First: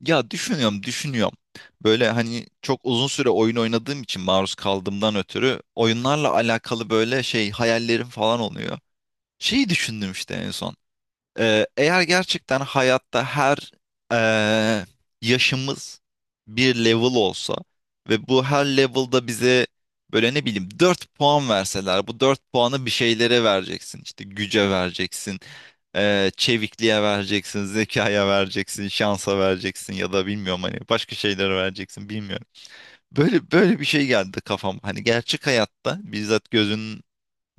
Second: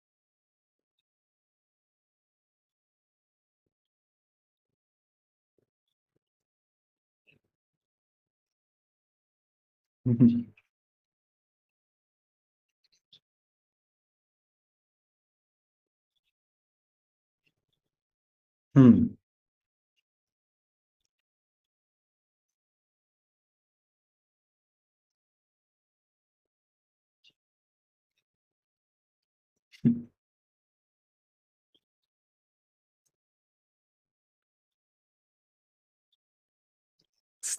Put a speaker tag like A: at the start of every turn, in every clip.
A: Ya düşünüyorum, düşünüyorum. Böyle hani çok uzun süre oyun oynadığım için maruz kaldığımdan ötürü oyunlarla alakalı böyle şey hayallerim falan oluyor. Şeyi
B: Hı
A: düşündüm
B: hı.
A: işte en son. Eğer gerçekten hayatta her eee, yaşımız bir level olsa ve bu her
B: Hımm.
A: level'da bize böyle ne bileyim 4 puan verseler bu 4 puanı bir şeylere vereceksin. İşte güce vereceksin, çevikliğe vereceksin, zekaya vereceksin, şansa vereceksin ya da bilmiyorum hani başka şeylere vereceksin bilmiyorum. Böyle böyle bir şey geldi kafam. Hani gerçek hayatta bizzat gözünün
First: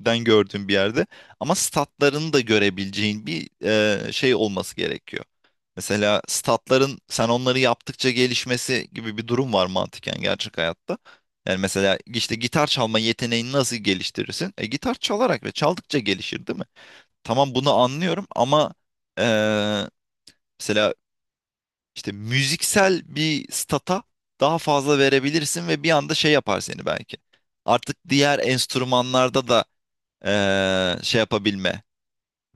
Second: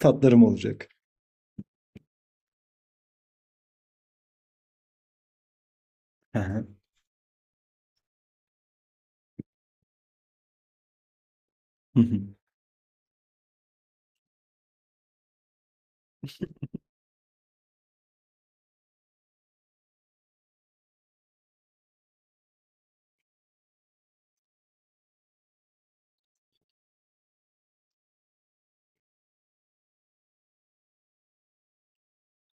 A: den gördüğüm bir
B: olacak.
A: yerde. Ama statlarını da görebileceğin bir şey olması gerekiyor. Mesela
B: He he.
A: statların sen onları yaptıkça gelişmesi gibi bir durum var mantıken gerçek hayatta. Yani mesela
B: Hı hı.
A: işte gitar çalma yeteneğini nasıl geliştirirsin? Gitar çalarak ve çaldıkça gelişir değil mi? Tamam bunu anlıyorum ama e, mesela işte müziksel bir stata daha fazla verebilirsin ve bir anda şey yapar seni belki. Artık diğer enstrümanlarda da şey yapabilme,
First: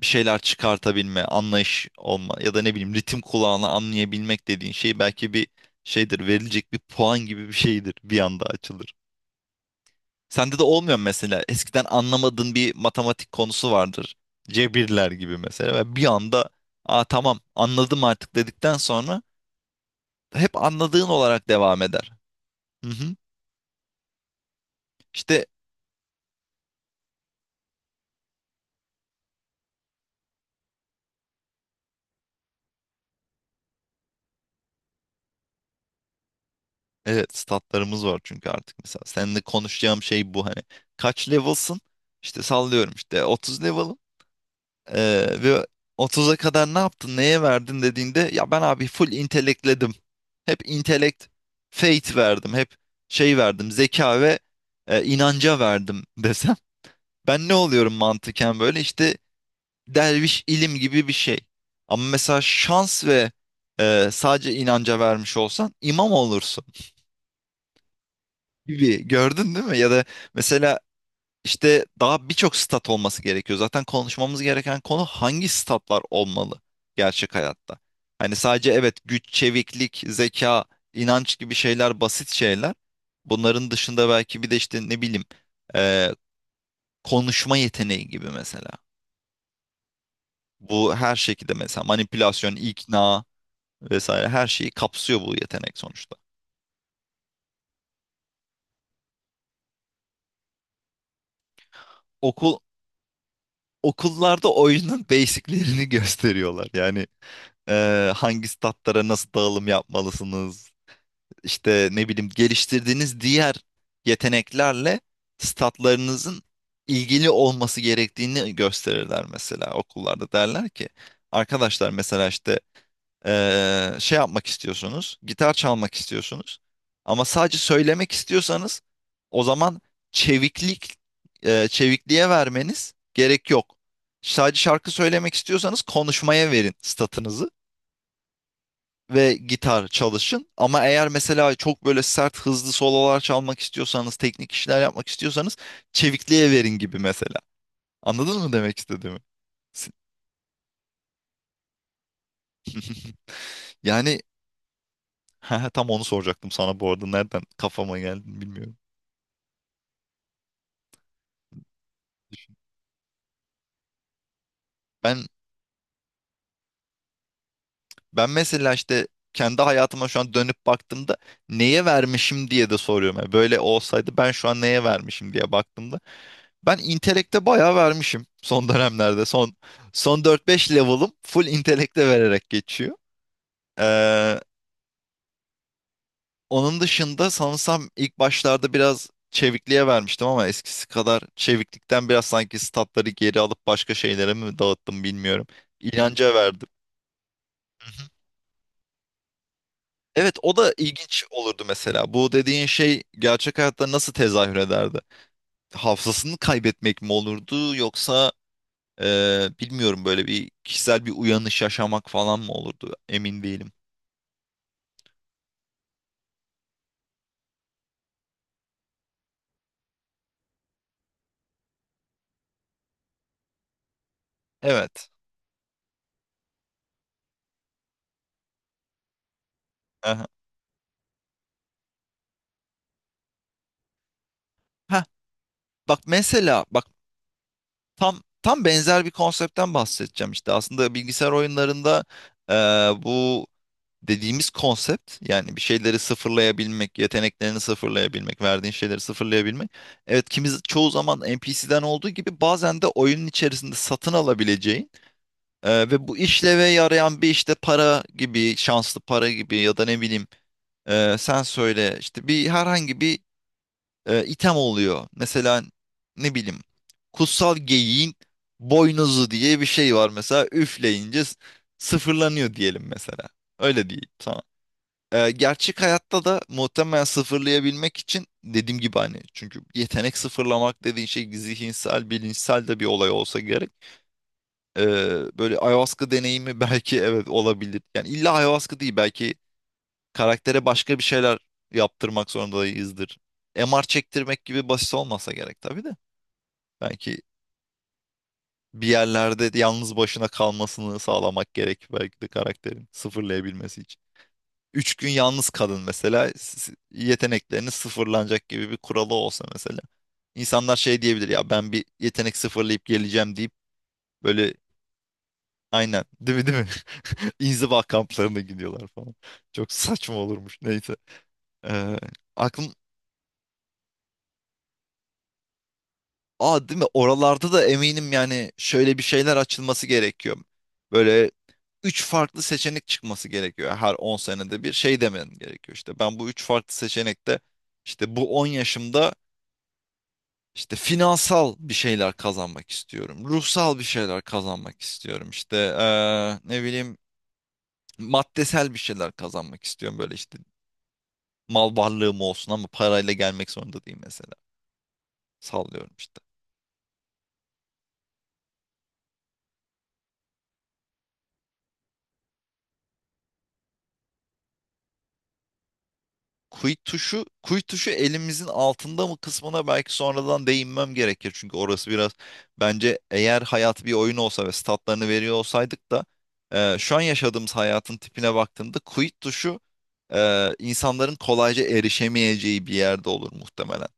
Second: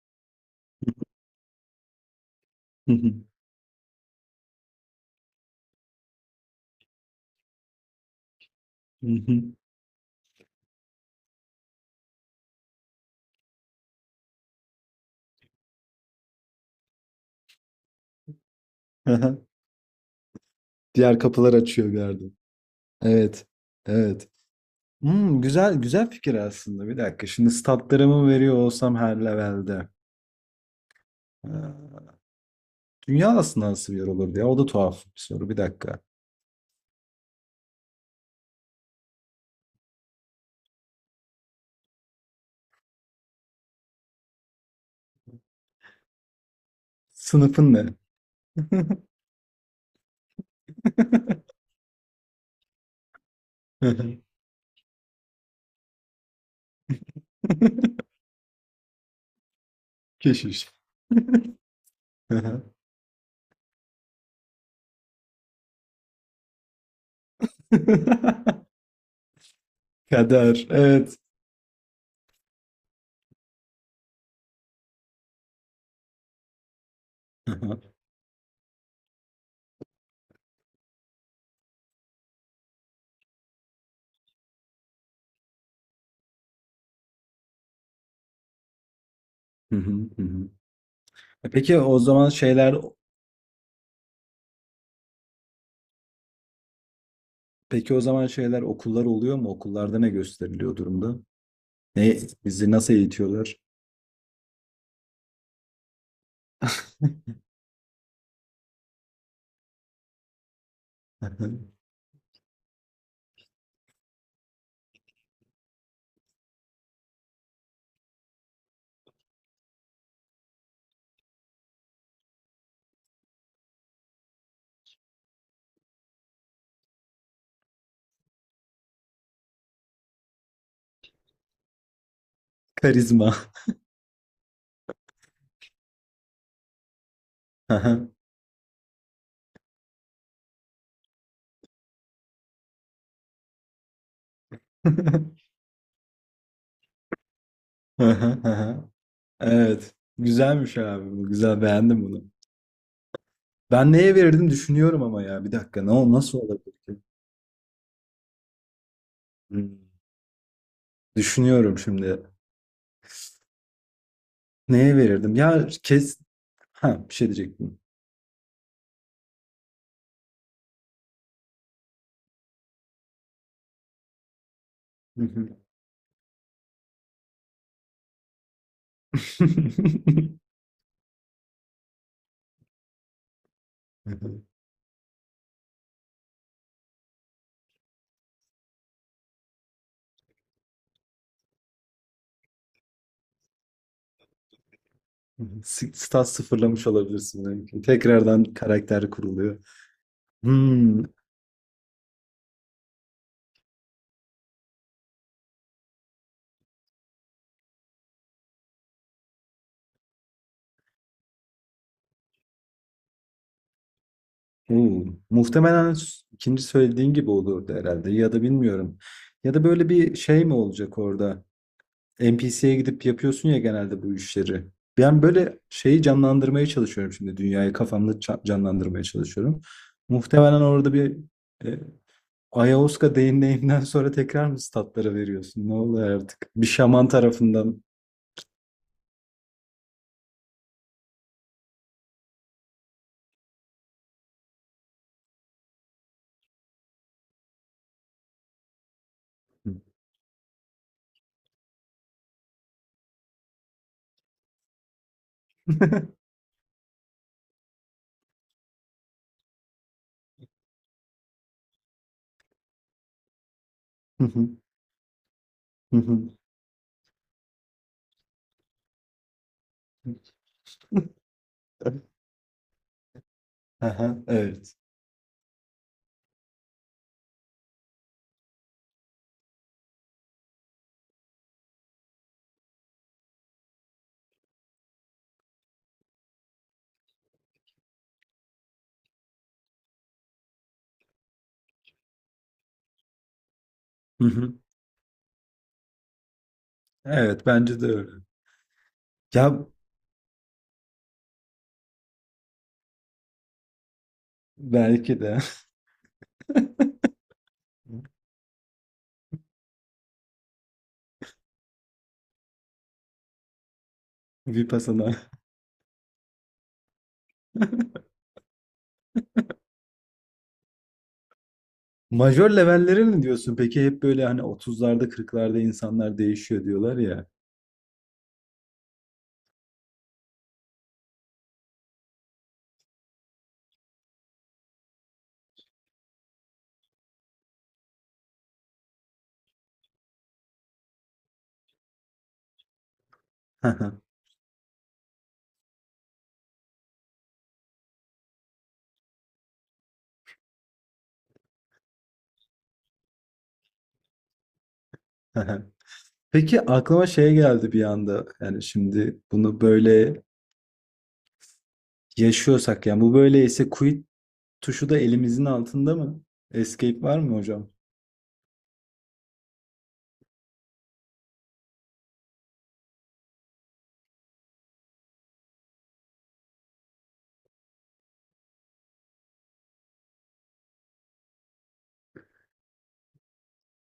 A: bir şeyler çıkartabilme, anlayış olma ya da ne
B: Hı
A: bileyim
B: hı.
A: ritim kulağına anlayabilmek dediğin şey belki bir şeydir, verilecek bir puan gibi bir şeydir bir anda açılır.
B: Hı hı.
A: Sende de olmuyor mu mesela eskiden anlamadığın bir matematik konusu vardır. Cebirler gibi mesela ve bir anda aa tamam anladım artık dedikten
B: Hı
A: sonra
B: hı.
A: hep anladığın
B: Diğer
A: olarak
B: kapılar
A: devam
B: açıyor bir
A: eder.
B: yerde.
A: Hı hı.
B: Evet. Evet. Hımm,
A: İşte
B: güzel güzel fikir aslında. Bir dakika, şimdi statlarımı veriyor olsam her level'de, eee, dünya aslında nasıl bir yer olur diye, o da tuhaf bir soru. Bir dakika.
A: evet statlarımız var çünkü artık mesela seninle konuşacağım şey bu hani kaç level'sın? İşte sallıyorum işte 30 level'ım. Ve 30'a kadar ne yaptın, neye
B: Sınıfın
A: verdin
B: ne?
A: dediğinde ya ben abi full intelekledim. Hep intelekt, faith verdim. Hep şey verdim,
B: Hı hı.
A: zeka ve inanca verdim desem. Ben ne oluyorum mantıken böyle işte derviş
B: Keşiş.
A: ilim gibi bir şey. Ama
B: Hı
A: mesela
B: hı.
A: şans ve sadece inanca vermiş olsan imam olursun gibi gördün değil mi? Ya da
B: Kader.
A: mesela
B: Evet.
A: İşte daha birçok stat olması gerekiyor. Zaten konuşmamız gereken konu hangi statlar olmalı gerçek
B: Hı
A: hayatta?
B: hı.
A: Hani sadece evet güç, çeviklik, zeka, inanç gibi şeyler basit şeyler. Bunların dışında belki bir de işte ne bileyim eee, konuşma yeteneği gibi mesela.
B: Hı hı. Hı hı.
A: Bu her
B: E
A: şekilde
B: Peki
A: mesela
B: o zaman
A: manipülasyon,
B: şeyler
A: ikna vesaire her şeyi kapsıyor bu yetenek sonuçta.
B: peki o zaman şeyler okullar oluyor mu? Okullarda ne gösteriliyor durumda? Ne
A: Okul
B: bizi nasıl eğitiyorlar?
A: okullarda oyunun basiclerini gösteriyorlar. Yani hangi statlara nasıl dağılım yapmalısınız? İşte ne bileyim geliştirdiğiniz diğer yeteneklerle statlarınızın ilgili olması gerektiğini gösterirler mesela okullarda derler ki arkadaşlar mesela işte şey yapmak istiyorsunuz, gitar çalmak istiyorsunuz. Ama sadece söylemek istiyorsanız o zaman çeviklik, çevikliğe vermeniz
B: Karizma.
A: gerek yok. Sadece şarkı söylemek istiyorsanız konuşmaya verin statınızı
B: Aha.
A: ve gitar çalışın. Ama eğer mesela çok böyle sert, hızlı sololar çalmak istiyorsanız, teknik işler yapmak istiyorsanız çevikliğe verin gibi mesela. Anladın
B: Aha,
A: mı demek
B: aha.
A: istediğimi?
B: Evet. Güzelmiş abi bu. Güzel beğendim bunu. Ben neye
A: Yani
B: verirdim düşünüyorum ama ya bir dakika.
A: tam
B: Ne
A: onu
B: o nasıl
A: soracaktım
B: olabilir
A: sana bu
B: ki?
A: arada. Nereden kafama geldi bilmiyorum.
B: Hmm, düşünüyorum şimdi. Neye
A: Ben
B: verirdim? Ya kes ha bir şey diyecektim.
A: ben mesela işte kendi hayatıma şu an dönüp baktığımda neye vermişim diye de soruyorum. Yani böyle olsaydı ben şu an neye vermişim
B: Hı
A: diye baktığımda ben intelekte bayağı vermişim son dönemlerde. Son dört beş level'ım full intelekte vererek geçiyor. Ee,
B: hı.
A: onun dışında sanırsam ilk başlarda biraz çevikliğe vermiştim ama eskisi kadar çeviklikten biraz sanki statları geri alıp başka şeylere mi dağıttım bilmiyorum.
B: Stat
A: İnanca verdim.
B: sıfırlamış olabilirsin belki. Tekrardan karakter kuruluyor.
A: Evet o da
B: Hmm,
A: ilginç olurdu mesela. Bu dediğin şey gerçek hayatta nasıl tezahür ederdi? Hafızasını kaybetmek mi olurdu yoksa bilmiyorum böyle bir kişisel bir uyanış yaşamak falan mı olurdu? Emin değilim.
B: oo. Muhtemelen ikinci söylediğin gibi olurdu herhalde ya da bilmiyorum. Ya da böyle bir şey mi olacak orada? NPC'ye gidip yapıyorsun ya genelde bu işleri.
A: Evet.
B: Ben böyle şeyi canlandırmaya çalışıyorum şimdi dünyayı kafamda canlandırmaya çalışıyorum.
A: Aha.
B: Muhtemelen orada bir e, Ayahuasca deneyiminden sonra tekrar mı
A: Heh,
B: statlara veriyorsun? Ne
A: bak
B: oluyor artık?
A: mesela
B: Bir
A: bak
B: şaman tarafından.
A: tam benzer bir konseptten bahsedeceğim işte. Aslında bilgisayar oyunlarında e, bu dediğimiz konsept yani bir şeyleri sıfırlayabilmek, yeteneklerini sıfırlayabilmek, verdiğin şeyleri sıfırlayabilmek. Evet kimi çoğu zaman NPC'den olduğu gibi bazen de oyunun içerisinde satın alabileceğin ve bu işleve yarayan bir işte para gibi, şanslı para gibi ya da ne bileyim sen söyle işte bir herhangi bir item oluyor. Mesela ne bileyim kutsal geyiğin boynuzu diye bir şey var mesela üfleyince sıfırlanıyor diyelim mesela. Öyle değil.
B: Aha, evet.
A: Gerçek hayatta da muhtemelen sıfırlayabilmek için dediğim gibi hani çünkü yetenek sıfırlamak dediğin şey zihinsel, bilinçsel de bir olay olsa gerek. Böyle ayahuasca deneyimi belki evet olabilir. Yani illa ayahuasca değil belki karaktere başka bir şeyler yaptırmak zorundayızdır. MR
B: Hı
A: çektirmek
B: hı.
A: gibi basit olmasa gerek tabii de. Belki
B: Evet bence de öyle.
A: bir yerlerde
B: Ya
A: yalnız başına kalmasını sağlamak gerek belki de karakterin sıfırlayabilmesi. 3 gün
B: belki de
A: yalnız kalın mesela yetenekleriniz sıfırlanacak gibi bir kuralı olsa mesela. İnsanlar şey diyebilir ya ben bir yetenek sıfırlayıp geleceğim deyip böyle
B: Vipassana.
A: aynen değil mi? İnziva kamplarına gidiyorlar falan. Çok saçma olurmuş neyse. Ee,
B: Majör
A: aklım
B: levelleri mi diyorsun? Peki hep böyle hani otuzlarda kırklarda insanlar değişiyor
A: aa değil mi
B: diyorlar ya.
A: oralarda da eminim yani şöyle bir şeyler açılması gerekiyor. Böyle üç farklı seçenek çıkması gerekiyor. Her 10 senede bir şey demen gerekiyor. İşte ben bu üç farklı seçenekte işte bu 10 yaşımda İşte finansal bir şeyler kazanmak istiyorum. Ruhsal bir şeyler kazanmak istiyorum. İşte ne bileyim maddesel bir şeyler kazanmak istiyorum. Böyle işte mal varlığım olsun ama parayla gelmek zorunda değil mesela. Sallıyorum işte.
B: Peki aklıma şey geldi bir anda. Yani şimdi bunu böyle yaşıyorsak yani bu böyleyse quit tuşu da elimizin altında mı?
A: Quit
B: Escape var
A: tuşu,
B: mı
A: quit
B: hocam?
A: tuşu elimizin altında mı kısmına belki sonradan değinmem gerekir. Çünkü orası biraz bence eğer hayat bir oyun olsa ve statlarını veriyor olsaydık da şu an yaşadığımız hayatın tipine baktığımda quit tuşu insanların kolayca erişemeyeceği bir yerde olur muhtemelen.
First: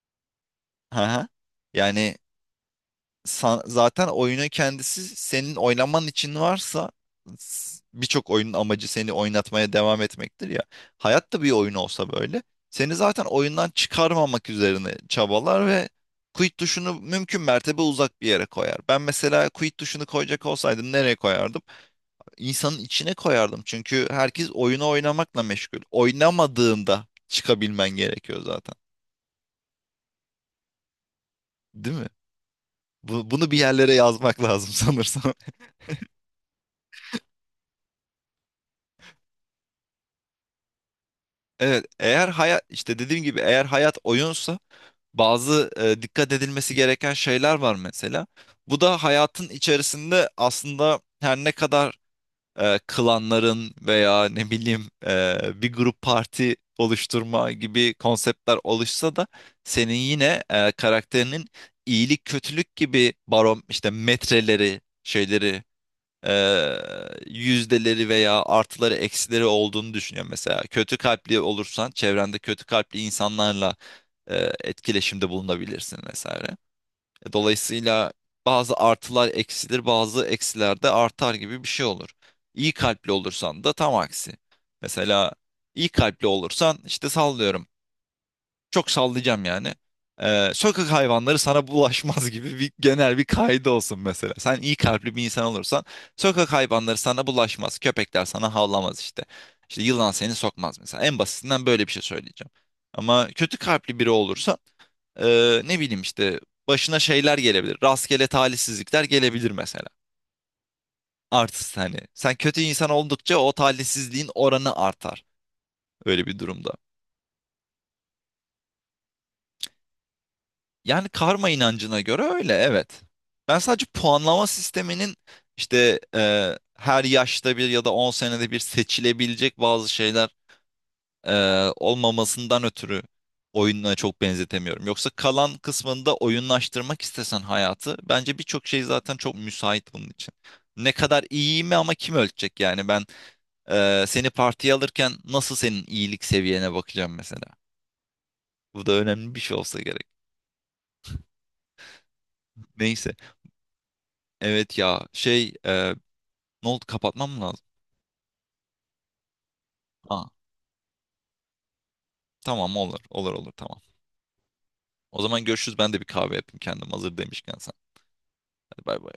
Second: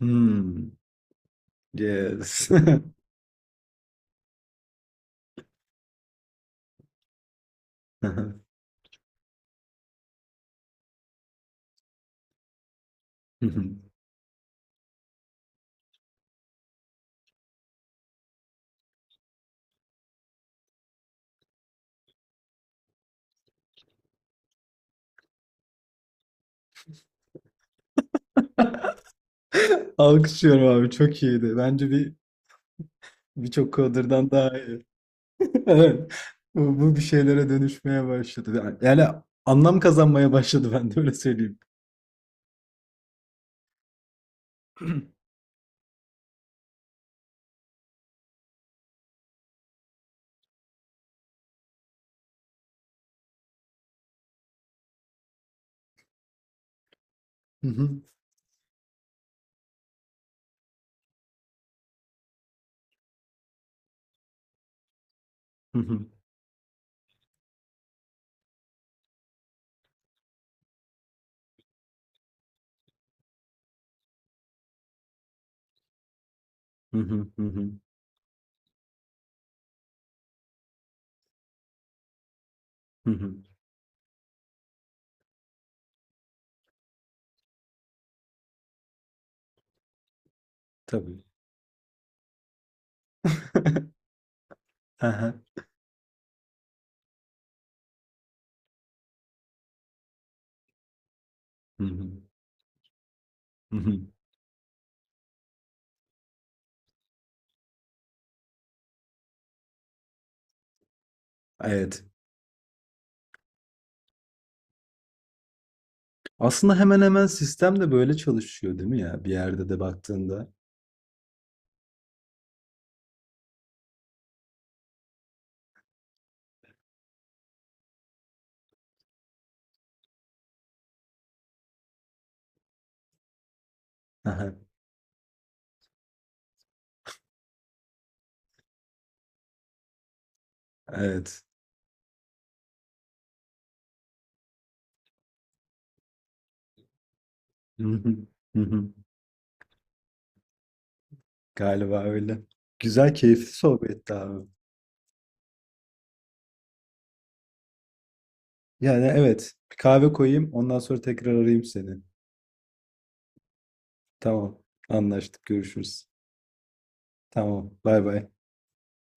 B: Hmm.
A: Hı hı. Yani
B: Yes.
A: zaten oyunun kendisi senin oynaman için varsa birçok oyunun amacı seni oynatmaya devam etmektir ya. Hayat da bir oyun olsa böyle seni zaten oyundan çıkarmamak üzerine çabalar ve quit tuşunu mümkün mertebe uzak bir yere koyar. Ben mesela quit tuşunu koyacak olsaydım nereye koyardım? İnsanın içine koyardım çünkü herkes oyunu oynamakla meşgul. Oynamadığında çıkabilmen gerekiyor zaten.
B: Alkışlıyorum abi çok iyiydi. Bence
A: Değil mi?
B: bir
A: Bunu bir
B: birçok
A: yerlere
B: coder'dan
A: yazmak
B: daha
A: lazım
B: iyi.
A: sanırsam.
B: Evet. Bu, bu bir şeylere dönüşmeye başladı. Yani anlam kazanmaya başladı ben de öyle söyleyeyim.
A: Evet, eğer hayat işte dediğim gibi eğer hayat oyunsa bazı dikkat edilmesi gereken şeyler var mesela. Bu da hayatın içerisinde aslında her ne kadar klanların veya ne bileyim bir grup parti oluşturma
B: Hı hı.
A: gibi konseptler oluşsa da senin yine karakterinin iyilik kötülük gibi barom işte metreleri şeyleri
B: Hı hı.
A: yüzdeleri veya artıları eksileri olduğunu düşünüyorum. Mesela kötü kalpli olursan çevrende kötü kalpli insanlarla etkileşimde bulunabilirsin vesaire.
B: Hı hı. Hı hı.
A: Dolayısıyla bazı artılar eksilir, bazı eksiler de artar gibi bir şey olur. İyi
B: Hı
A: kalpli
B: hı.
A: olursan da tam aksi. Mesela iyi kalpli olursan işte sallıyorum. Çok sallayacağım yani. Sokak
B: Tabii.
A: hayvanları sana bulaşmaz gibi bir genel bir kaydı olsun mesela. Sen iyi kalpli bir
B: Aha.
A: insan olursan sokak hayvanları sana bulaşmaz. Köpekler sana havlamaz işte. İşte yılan seni sokmaz mesela. En basitinden
B: Hı
A: böyle bir şey
B: hı.
A: söyleyeceğim. Ama kötü
B: Hı
A: kalpli
B: hı.
A: biri olursan ne bileyim işte başına şeyler gelebilir. Rastgele talihsizlikler gelebilir mesela. Artı hani
B: Evet.
A: sen kötü insan oldukça o talihsizliğin oranı artar öyle bir durumda.
B: Aslında hemen hemen sistem de böyle çalışıyor değil mi ya? Bir yerde de baktığında.
A: Yani karma inancına göre öyle evet. Ben sadece puanlama sisteminin işte her yaşta bir ya da 10 senede bir seçilebilecek bazı şeyler e, olmamasından ötürü oyununa çok
B: Aha.
A: benzetemiyorum. Yoksa kalan kısmında oyunlaştırmak istesen hayatı bence birçok şey zaten çok müsait bunun için. Ne kadar
B: Evet.
A: iyi mi ama kim ölçecek yani ben seni partiye alırken nasıl senin iyilik seviyene bakacağım mesela.
B: Hı hı. Hı
A: Bu da
B: hı.
A: önemli bir şey olsa gerek.
B: Galiba öyle.
A: Neyse.
B: Güzel, keyifli sohbetti abi.
A: Evet ya ne oldu, kapatmam mı lazım?
B: Yani evet. Bir kahve
A: Ha,
B: koyayım. Ondan sonra tekrar arayayım seni.
A: tamam olur olur olur tamam.
B: Tamam.
A: O zaman
B: Anlaştık.
A: görüşürüz ben de bir
B: Görüşürüz.
A: kahve yapayım kendim hazır demişken
B: Tamam.
A: sen.
B: Bay bay.
A: Hadi bay bay.